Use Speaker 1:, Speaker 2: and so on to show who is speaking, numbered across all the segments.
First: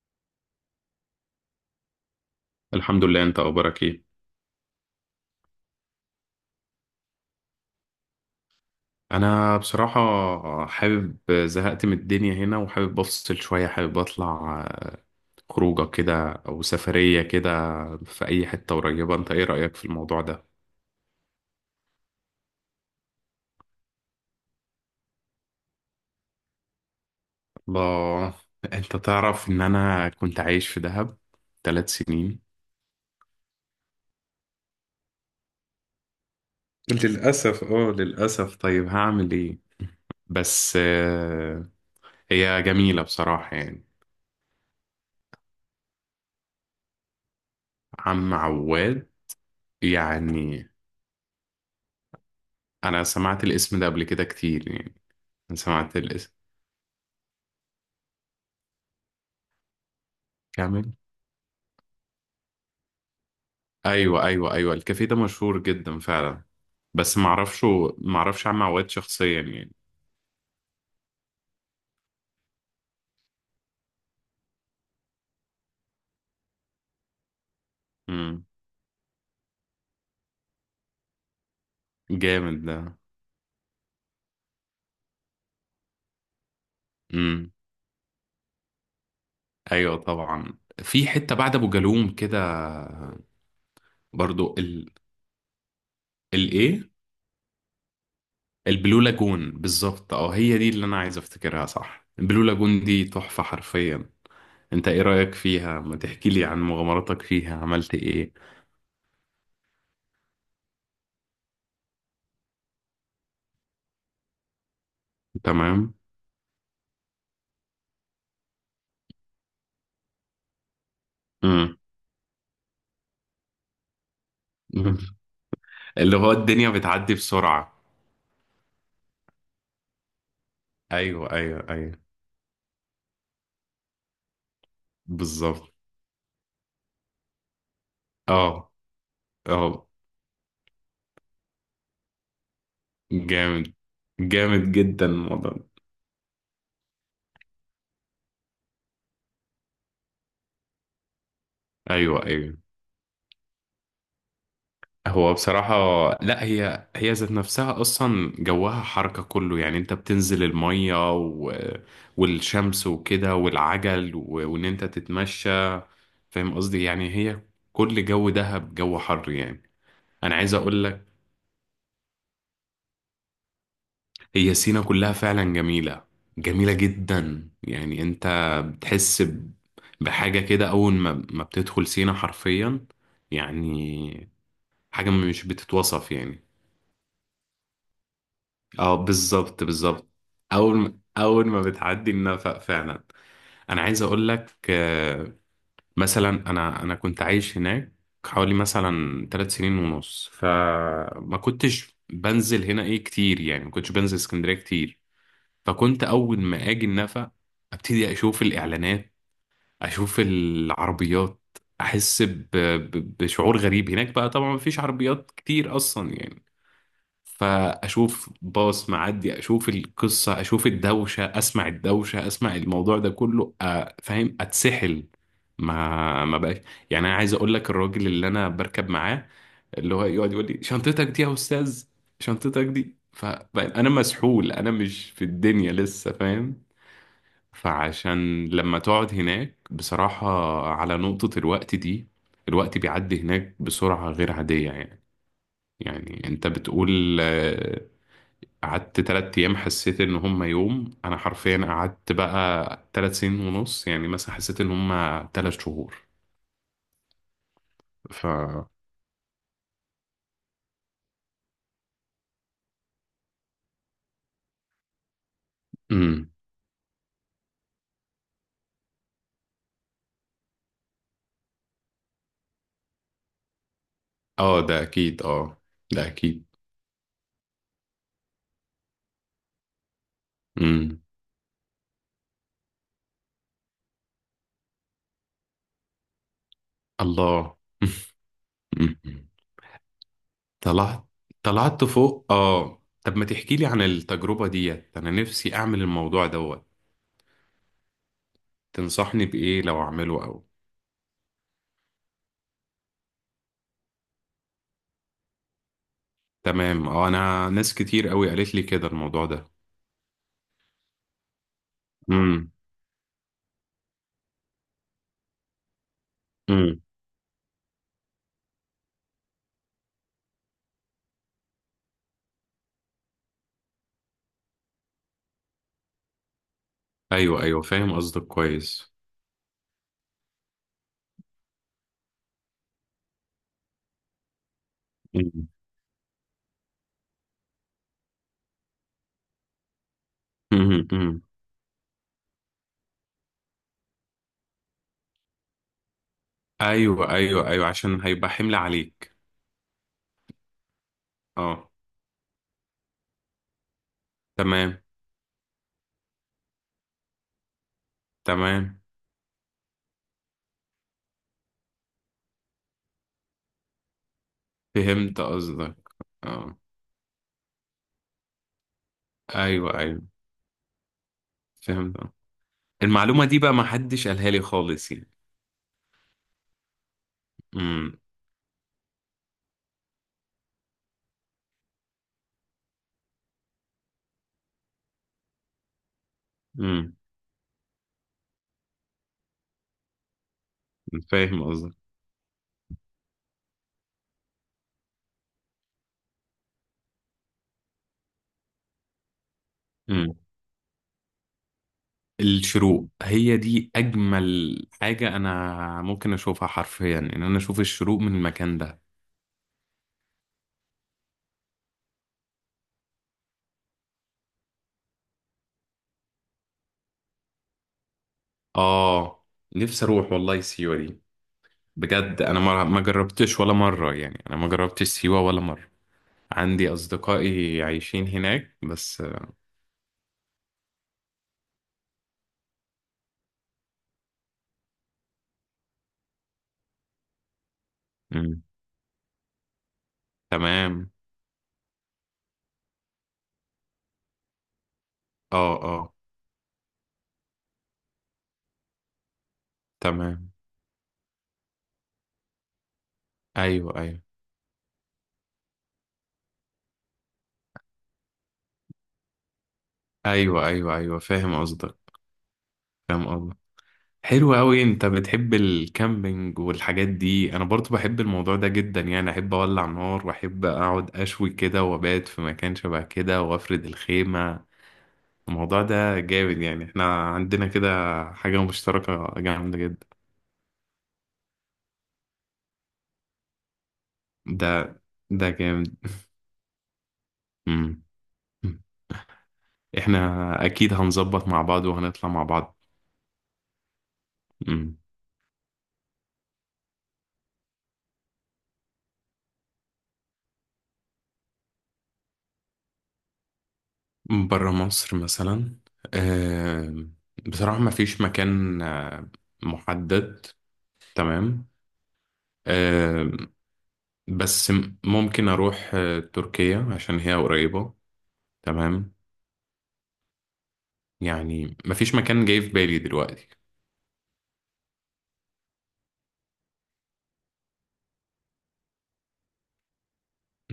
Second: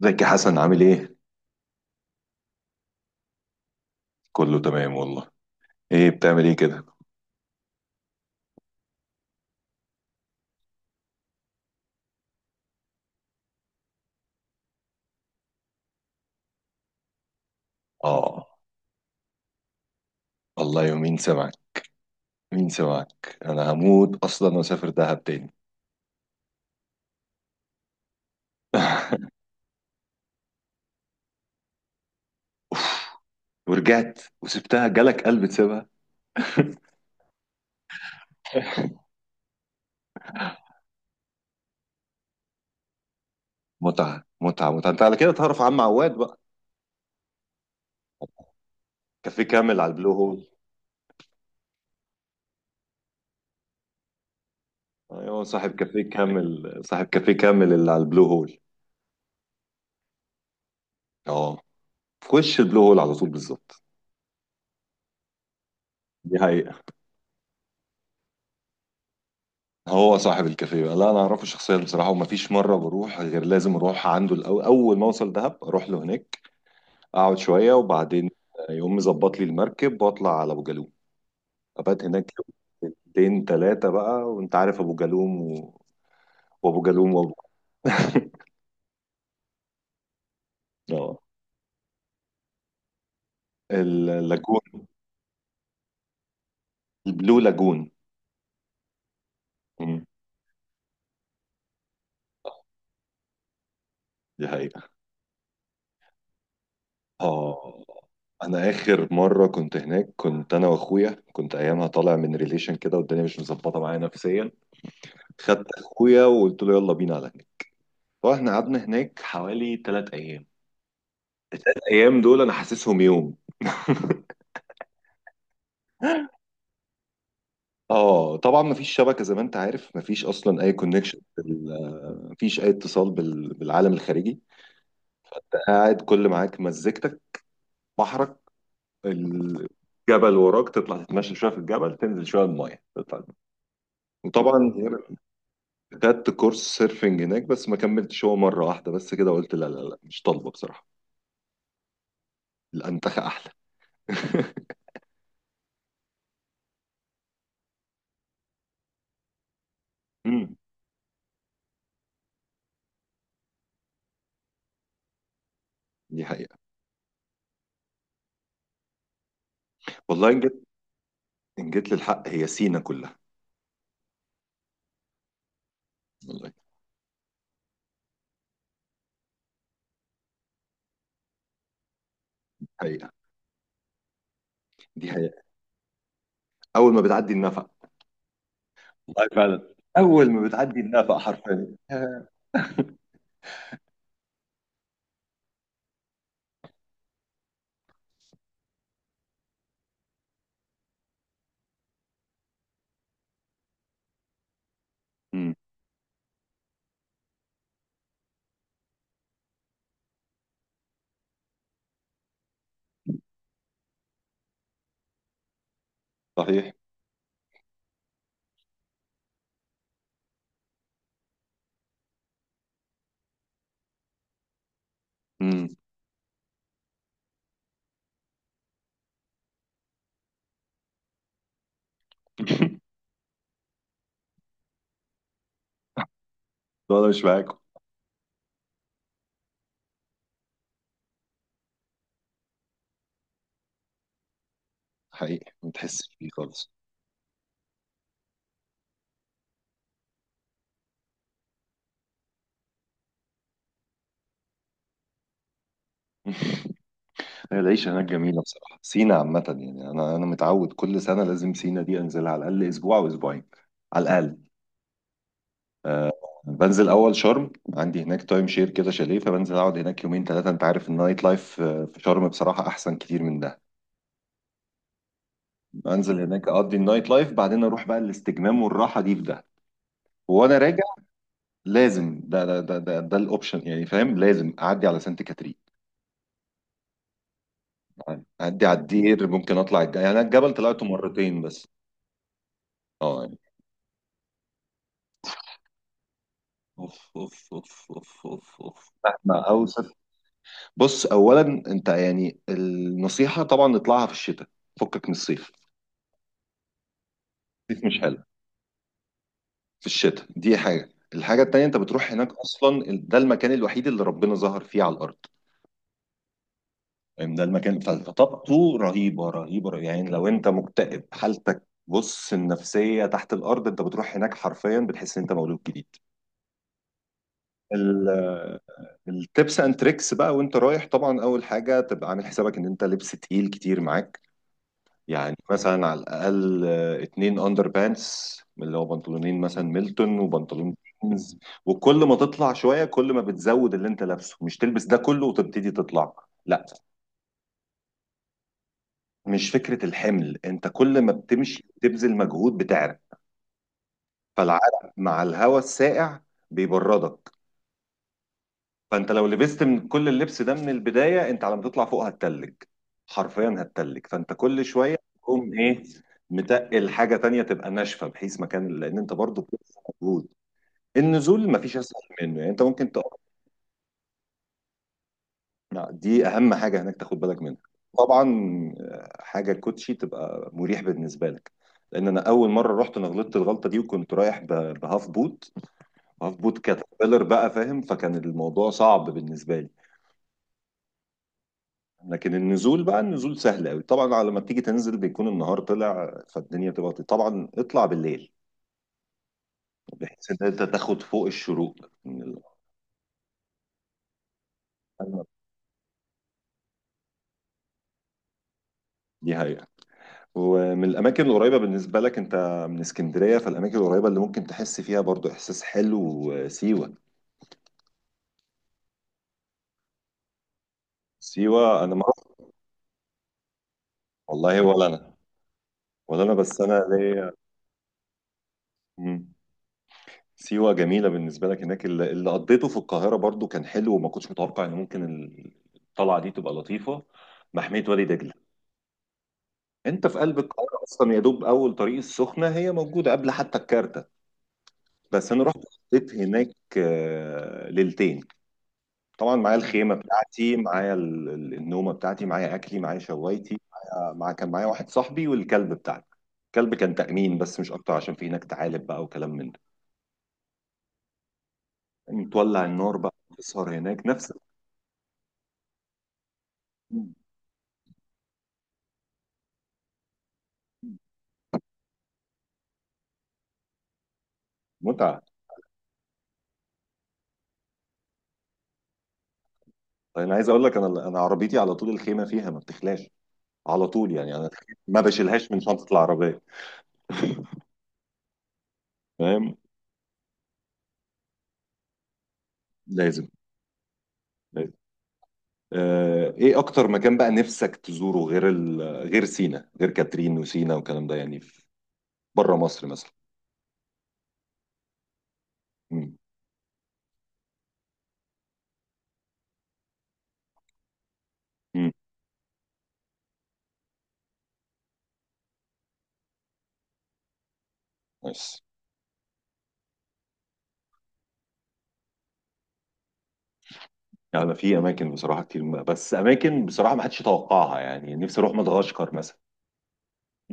Speaker 1: زكي حسن عامل ايه؟
Speaker 2: الحمد لله، انت اخبارك ايه؟
Speaker 1: كله تمام والله. ايه بتعمل ايه كده؟
Speaker 2: انا بصراحة، حابب زهقت من الدنيا هنا وحابب افصل شوية، حابب اطلع خروجة كده او سفرية كده في
Speaker 1: اه،
Speaker 2: اي حتة قريبة. انت ايه رأيك في الموضوع ده؟
Speaker 1: الله يومين سمعك. مين سمعك، انا هموت اصلا واسافر دهب تاني.
Speaker 2: الله. انت تعرف ان انا كنت عايش في دهب 3 سنين.
Speaker 1: ورجعت وسبتها، جالك قلب تسيبها؟
Speaker 2: للأسف، للأسف، طيب هعمل ايه؟ بس، هي جميلة بصراحة، يعني.
Speaker 1: متعة متعة متعة. انت على كده تعرف عم عواد بقى،
Speaker 2: عم عواد.
Speaker 1: كافيه كامل على البلو هول.
Speaker 2: يعني انا سمعت الاسم ده قبل كده كتير، يعني.
Speaker 1: ايوه،
Speaker 2: أنا
Speaker 1: صاحب
Speaker 2: سمعت،
Speaker 1: كافيه كامل صاحب كافيه كامل اللي على البلو هول.
Speaker 2: كامل.
Speaker 1: اه، في وش البلو هول على طول بالظبط.
Speaker 2: ايوه، ايوه، ايوه، الكافيه ده مشهور جدا
Speaker 1: دي
Speaker 2: فعلا.
Speaker 1: حقيقة.
Speaker 2: بس معرفش، عم عواد شخصيا، يعني.
Speaker 1: هو صاحب الكافيه بقى. لا انا اعرفه شخصيا بصراحة، ومفيش مرة بروح غير لازم اروح عنده الاول. اول ما اوصل دهب اروح له هناك، اقعد شويه، وبعدين
Speaker 2: امم.
Speaker 1: يقوم مظبط لي المركب واطلع على ابو جالوم، ابات هناك
Speaker 2: جامد ده.
Speaker 1: يومين ثلاثه بقى. وانت عارف ابو جالوم وابو جالوم وابو
Speaker 2: امم. ايوه، طبعا في
Speaker 1: اه،
Speaker 2: حته بعد ابو جالوم كده. برضو،
Speaker 1: اللاجون،
Speaker 2: الايه؟
Speaker 1: البلو لاجون.
Speaker 2: البلو لاجون
Speaker 1: مم.
Speaker 2: بالظبط، اه، هي دي اللي انا عايز افتكرها، صح، البلو لاجون دي تحفه حرفيا.
Speaker 1: دي حقيقة.
Speaker 2: انت ايه رايك فيها؟ ما تحكي لي عن مغامراتك فيها،
Speaker 1: اه،
Speaker 2: عملت ايه؟
Speaker 1: انا اخر مرة كنت هناك كنت انا واخويا، كنت ايامها طالع من ريليشن كده والدنيا مش مظبطة معايا نفسيا. خدت
Speaker 2: تمام.
Speaker 1: اخويا وقلت له يلا بينا على هناك. فاحنا قعدنا هناك حوالي 3 ايام.
Speaker 2: امم.
Speaker 1: الايام دول انا حاسسهم يوم.
Speaker 2: اللي هو الدنيا بتعدي بسرعه.
Speaker 1: اه، طبعا مفيش شبكه زي ما انت عارف، مفيش اصلا اي كونكشن،
Speaker 2: ايوه، ايوه، ايوه،
Speaker 1: مفيش اي اتصال بالعالم الخارجي. أنت
Speaker 2: بالظبط.
Speaker 1: قاعد، كل معاك مزيكتك، بحرك،
Speaker 2: اه، اه.
Speaker 1: الجبل وراك، تطلع تتمشى شويه في الجبل، تنزل شويه المايه، تطلع.
Speaker 2: جامد،
Speaker 1: وطبعا
Speaker 2: جامد جدا الموضوع ده.
Speaker 1: خدت كورس سيرفنج هناك، بس ما كملتش، هو مره واحده بس كده قلت لا لا لا، مش طالبه بصراحه.
Speaker 2: ايوه، ايوه.
Speaker 1: الانتخه احلى.
Speaker 2: هو بصراحة، لا، هي هي ذات نفسها اصلا جواها حركة كله، يعني انت بتنزل
Speaker 1: امم
Speaker 2: المية، و... والشمس وكده والعجل، و... وان انت تتمشى.
Speaker 1: دي
Speaker 2: فاهم
Speaker 1: حقيقه.
Speaker 2: قصدي؟ يعني هي كل جو دهب جو حر، يعني.
Speaker 1: والله
Speaker 2: انا
Speaker 1: ان
Speaker 2: عايز
Speaker 1: جيت
Speaker 2: اقول لك،
Speaker 1: ان جيت للحق، هي سينا كلها
Speaker 2: هي سينا كلها فعلا جميلة،
Speaker 1: والله.
Speaker 2: جميلة جدا، يعني. انت بتحس بحاجة كده أول ما بتدخل سينا حرفيا،
Speaker 1: حقيقه،
Speaker 2: يعني.
Speaker 1: دي
Speaker 2: حاجة
Speaker 1: حقيقه.
Speaker 2: مش بتتوصف، يعني.
Speaker 1: اول ما بتعدي النفق،
Speaker 2: اه
Speaker 1: والله فعلا
Speaker 2: بالظبط، بالظبط.
Speaker 1: اول ما
Speaker 2: أول
Speaker 1: بتعدي
Speaker 2: ما
Speaker 1: النافق
Speaker 2: أول ما
Speaker 1: حرفيا،
Speaker 2: بتعدي
Speaker 1: آه.
Speaker 2: النفق فعلا. أنا عايز أقول لك، مثلا أنا كنت عايش هناك حوالي مثلا 3 سنين ونص، فما كنتش بنزل هنا إيه كتير، يعني ما كنتش بنزل اسكندرية كتير.
Speaker 1: امم،
Speaker 2: فكنت اول ما اجي النفق، ابتدي اشوف الاعلانات، اشوف العربيات، احس بشعور غريب. هناك بقى طبعا مفيش عربيات كتير اصلا، يعني.
Speaker 1: صحيح.
Speaker 2: فاشوف باص معدي، اشوف القصه، اشوف الدوشه، اسمع الدوشه، اسمع الموضوع ده كله، فاهم، اتسحل.
Speaker 1: امم
Speaker 2: ما بقاش. يعني انا عايز اقول لك، الراجل اللي انا بركب معاه اللي هو يقعد يقول لي شنطتك دي يا استاذ، شنطتك دي، فانا مسحول، انا مش في الدنيا لسه، فاهم.
Speaker 1: لا انا مش معاكم.
Speaker 2: فعشان لما تقعد هناك بصراحة، على نقطة الوقت دي، الوقت بيعدي هناك بسرعة غير عادية، يعني.
Speaker 1: حقيقي ما تحسش
Speaker 2: يعني
Speaker 1: بيه
Speaker 2: انت
Speaker 1: خالص.
Speaker 2: بتقول قعدت 3 أيام، حسيت إن هما يوم. أنا حرفيا قعدت بقى 3 سنين ونص، يعني مثلا حسيت إن هما 3 شهور.
Speaker 1: هي العيشة هناك
Speaker 2: ف
Speaker 1: جميلة بصراحة، سينا عامة يعني. أنا متعود كل سنة لازم سينا دي أنزلها على الأقل أسبوع أو أسبوعين، على الأقل، أه.
Speaker 2: مم.
Speaker 1: بنزل أول شرم، عندي هناك تايم شير كده، شاليه، فبنزل أقعد هناك يومين ثلاثة، أنت عارف النايت لايف في شرم بصراحة أحسن كتير من ده.
Speaker 2: اه، ده أكيد، اه. ده
Speaker 1: بنزل
Speaker 2: أكيد.
Speaker 1: هناك أقضي النايت لايف، بعدين أروح بقى الاستجمام والراحة دي في ده. وأنا راجع،
Speaker 2: مم.
Speaker 1: لازم ده الاوبشن، يعني فاهم، لازم اعدي على سانت كاترين،
Speaker 2: الله.
Speaker 1: اعدي على الدير، ممكن اطلع يعني، أنا الجبل طلعته
Speaker 2: طلعت
Speaker 1: مرتين بس.
Speaker 2: طلعت فوق، اه. طب
Speaker 1: اه
Speaker 2: ما
Speaker 1: يعني،
Speaker 2: تحكي لي عن التجربة ديت، انا نفسي اعمل الموضوع دوت.
Speaker 1: اوف اوف اوف اوف اوف اوف،
Speaker 2: تنصحني
Speaker 1: احنا
Speaker 2: بايه لو
Speaker 1: اوسط.
Speaker 2: اعمله او...
Speaker 1: بص اولا، انت يعني النصيحه طبعا نطلعها في الشتاء، فكك من الصيف.
Speaker 2: تمام. اه، انا ناس
Speaker 1: الصيف مش
Speaker 2: كتير
Speaker 1: حلو،
Speaker 2: قوي قالت لي كده الموضوع ده.
Speaker 1: في الشتاء دي حاجه. الحاجه التانيه، انت بتروح هناك
Speaker 2: امم،
Speaker 1: اصلا ده المكان الوحيد اللي ربنا ظهر فيه على الارض.
Speaker 2: امم.
Speaker 1: ده المكان فطاقته رهيبه رهيبه رهيبة. يعني لو انت مكتئب، حالتك بص النفسيه تحت الارض، انت بتروح هناك حرفيا بتحس ان انت مولود جديد.
Speaker 2: ايوه، ايوه، فاهم قصدك
Speaker 1: ال-
Speaker 2: كويس.
Speaker 1: التبس اند تريكس بقى وانت رايح، طبعا اول حاجه تبقى عامل حسابك ان انت لبس تقيل كتير معاك. يعني
Speaker 2: امم،
Speaker 1: مثلا على الاقل 2 اندر بانس، اللي هو بنطلونين مثلا ميلتون، وبنطلون
Speaker 2: امم، أمم.
Speaker 1: جينز. وكل ما تطلع شويه، كل ما بتزود اللي انت لابسه، مش تلبس ده كله وتبتدي تطلع، لا.
Speaker 2: ايوه، ايوه، ايوه، عشان هيبقى حمل عليك.
Speaker 1: مش فكرة الحمل، انت كل ما بتمشي
Speaker 2: اه،
Speaker 1: بتبذل مجهود، بتعرق،
Speaker 2: تمام،
Speaker 1: فالعرق مع الهواء الساقع بيبردك.
Speaker 2: تمام،
Speaker 1: فانت لو لبست من كل اللبس ده من البداية، انت على ما تطلع فوق هتتلج، حرفيا هتتلج. فانت كل شوية
Speaker 2: فهمت
Speaker 1: تقوم
Speaker 2: قصدك،
Speaker 1: ايه،
Speaker 2: اه.
Speaker 1: متقل حاجة تانية تبقى ناشفة بحيث مكان، لان انت برضو بتبذل
Speaker 2: ايوه، ايوه،
Speaker 1: مجهود. النزول مفيش
Speaker 2: فهمت.
Speaker 1: اسهل منه، يعني انت ممكن.
Speaker 2: المعلومة دي بقى ما حدش قالها لي خالص، يعني.
Speaker 1: لا، دي اهم حاجه هناك تاخد بالك منها.
Speaker 2: امم،
Speaker 1: طبعا حاجه الكوتشي تبقى مريح بالنسبه لك، لان انا اول مره رحت انا غلطت الغلطه دي، وكنت رايح بهاف بوت، هاف بوت
Speaker 2: امم،
Speaker 1: كاتربيلر بقى فاهم، فكان الموضوع صعب بالنسبه لي.
Speaker 2: فاهم قصدك.
Speaker 1: لكن النزول بقى، النزول سهل قوي. طبعا على ما بتيجي تنزل بيكون النهار طلع، فالدنيا بتبقى، طبعا اطلع بالليل
Speaker 2: مم.
Speaker 1: بحيث ان انت تاخد فوق الشروق، من
Speaker 2: الشروق هي دي اجمل حاجه انا ممكن اشوفها، حرفيا ان انا اشوف الشروق من المكان ده.
Speaker 1: دي هي. ومن الأماكن القريبة بالنسبة لك أنت، من اسكندرية، فالأماكن القريبة اللي ممكن تحس فيها برضو إحساس حلو سيوة.
Speaker 2: اه، نفسي اروح والله سيوه دي.
Speaker 1: سيوة أنا ما
Speaker 2: بجد
Speaker 1: رحت.
Speaker 2: انا ما جربتش ولا مره، يعني انا ما
Speaker 1: والله ولا
Speaker 2: جربتش
Speaker 1: أنا
Speaker 2: سيوه ولا مره.
Speaker 1: ولا أنا بس
Speaker 2: عندي
Speaker 1: أنا ليا.
Speaker 2: اصدقائي عايشين هناك بس.
Speaker 1: مم. سيوة جميلة بالنسبة لك هناك. اللي قضيته في القاهرة برضو كان حلو، وما كنتش متوقع إن ممكن الطلعة دي تبقى لطيفة. محمية وادي دجلة،
Speaker 2: مم.
Speaker 1: أنت في قلب القاهرة
Speaker 2: تمام،
Speaker 1: أصلا، يا دوب أول طريق السخنة، هي موجودة قبل حتى الكارتة. بس أنا
Speaker 2: اه،
Speaker 1: رحت
Speaker 2: اه،
Speaker 1: قضيت هناك ليلتين. طبعا معايا الخيمه
Speaker 2: تمام.
Speaker 1: بتاعتي، معايا النومه بتاعتي، معايا اكلي، معايا شوايتي،
Speaker 2: ايوه، ايوه،
Speaker 1: معايا، كان معايا واحد صاحبي والكلب بتاعتي. الكلب كان تأمين بس، مش اكتر، عشان في هناك تعالب بقى وكلام من ده.
Speaker 2: ايوه، ايوه، ايوه، فاهم قصدك،
Speaker 1: متولع النار
Speaker 2: فاهم
Speaker 1: بقى،
Speaker 2: قصدك.
Speaker 1: تسهر هناك، نفس
Speaker 2: حلو قوي، انت بتحب الكامبينج والحاجات دي، انا برضو بحب الموضوع ده جدا، يعني احب اولع نار واحب اقعد اشوي كده وابات في مكان شبه كده وافرد الخيمة.
Speaker 1: متعه.
Speaker 2: الموضوع ده جامد، يعني احنا عندنا كده حاجة مشتركة جامدة جدا.
Speaker 1: طيب انا عايز اقول لك، انا انا عربيتي على طول الخيمه فيها، ما بتخلاش على طول، يعني انا
Speaker 2: ده
Speaker 1: ما
Speaker 2: ده
Speaker 1: بشيلهاش من
Speaker 2: جامد.
Speaker 1: شنطه العربيه.
Speaker 2: مم. مم.
Speaker 1: فاهم.
Speaker 2: احنا اكيد هنظبط مع بعض وهنطلع مع بعض.
Speaker 1: لازم، لازم.
Speaker 2: مم.
Speaker 1: ايه اكتر مكان بقى نفسك تزوره، غير غير سينا، غير كاترين وسينا والكلام ده، يعني في بره مصر مثلا.
Speaker 2: برا مصر مثلا.
Speaker 1: مم.
Speaker 2: آم، بصراحة ما فيش مكان محدد.
Speaker 1: مم.
Speaker 2: تمام. بس ممكن اروح تركيا عشان هي قريبة.
Speaker 1: بس
Speaker 2: تمام. يعني مفيش مكان جاي في بالي دلوقتي.
Speaker 1: يعني في اماكن بصراحه كتير، بس اماكن بصراحه ما حدش يتوقعها. يعني نفسي اروح مدغشقر مثلا.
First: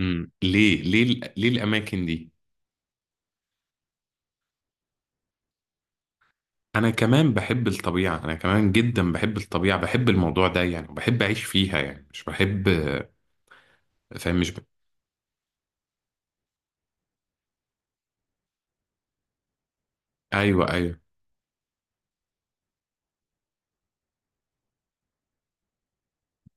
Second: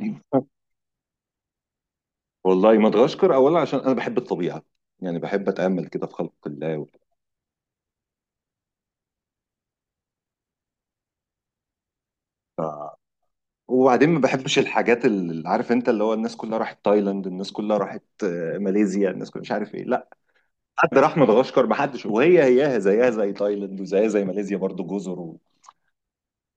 Speaker 2: امم، ليه الاماكن دي؟
Speaker 1: والله مدغشقر اولا عشان انا بحب الطبيعه، يعني بحب اتامل كده في خلق الله
Speaker 2: انا
Speaker 1: وبتاع.
Speaker 2: كمان بحب الطبيعة، انا كمان جدا بحب الطبيعة، بحب الموضوع ده، يعني بحب اعيش فيها، يعني مش
Speaker 1: ف...
Speaker 2: بحب.
Speaker 1: وبعدين ما
Speaker 2: فاهم، مش
Speaker 1: بحبش
Speaker 2: ب...
Speaker 1: الحاجات اللي عارف انت، اللي هو الناس كلها راحت تايلاند، الناس كلها راحت ماليزيا، الناس كلها مش عارف ايه. لا
Speaker 2: ايوه،
Speaker 1: حد
Speaker 2: ايوه.
Speaker 1: راح مدغشقر، ما حدش، وهي هياها زيها زي تايلاند وزيها زي ماليزيا، برضو جزر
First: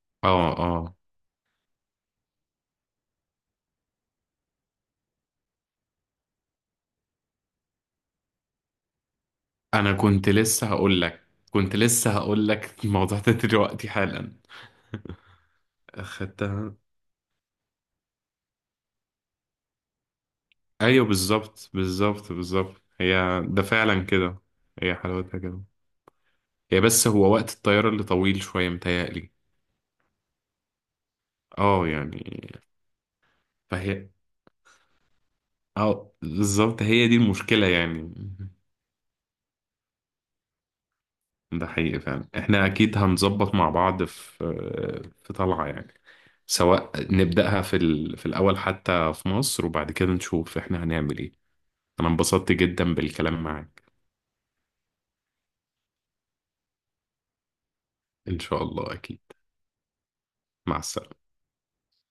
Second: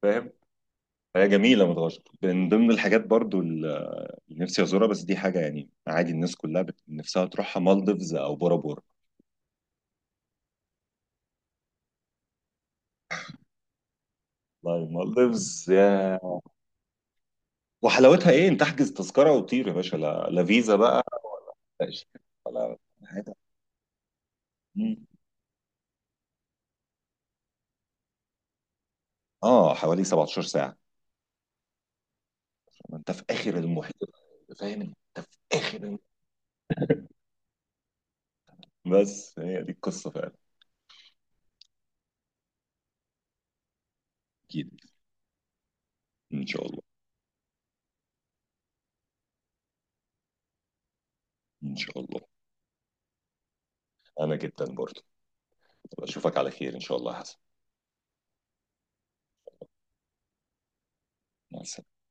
Speaker 1: فاهم.
Speaker 2: اه، اه.
Speaker 1: هي جميلة مدغشقر من ضمن الحاجات برضو اللي نفسي أزورها. بس دي حاجة يعني عادي، الناس كلها نفسها تروحها مالديفز أو بورا بورا.
Speaker 2: انا كنت لسه هقول لك كنت لسه هقول لك الموضوع ده دلوقتي حالا.
Speaker 1: والله مالديفز يا،
Speaker 2: خدتها.
Speaker 1: وحلاوتها إيه؟ أنت تحجز تذكرة وتطير يا باشا، لا, لا فيزا بقى،
Speaker 2: ايوه، بالظبط،
Speaker 1: لا شيك
Speaker 2: بالظبط،
Speaker 1: ولا
Speaker 2: بالظبط،
Speaker 1: حاجة.
Speaker 2: هي. ده فعلا كده. هي
Speaker 1: مم.
Speaker 2: حلاوتها كده. هي بس هو وقت الطيارة اللي طويل شوية، متهيألي.
Speaker 1: حوالي 17 ساعة.
Speaker 2: اه، يعني.
Speaker 1: ما أنت في آخر المحيط.
Speaker 2: فهي...
Speaker 1: فاهم أنت في آخر المحيط.
Speaker 2: اه، بالظبط، هي دي المشكلة، يعني.
Speaker 1: بس هي دي القصة فعلا.
Speaker 2: ده حقيقي فعلا، احنا اكيد هنظبط مع بعض في
Speaker 1: أكيد
Speaker 2: طلعة، يعني.
Speaker 1: إن شاء الله.
Speaker 2: سواء نبدأها في الأول، حتى في مصر، وبعد كده نشوف احنا هنعمل ايه.
Speaker 1: إن شاء
Speaker 2: انا
Speaker 1: الله
Speaker 2: انبسطت جدا بالكلام معاك.
Speaker 1: أنا جدا برضو. أشوفك على خير إن شاء الله يا حسن.
Speaker 2: ان شاء الله، اكيد. مع السلامة.
Speaker 1: مع السلامة.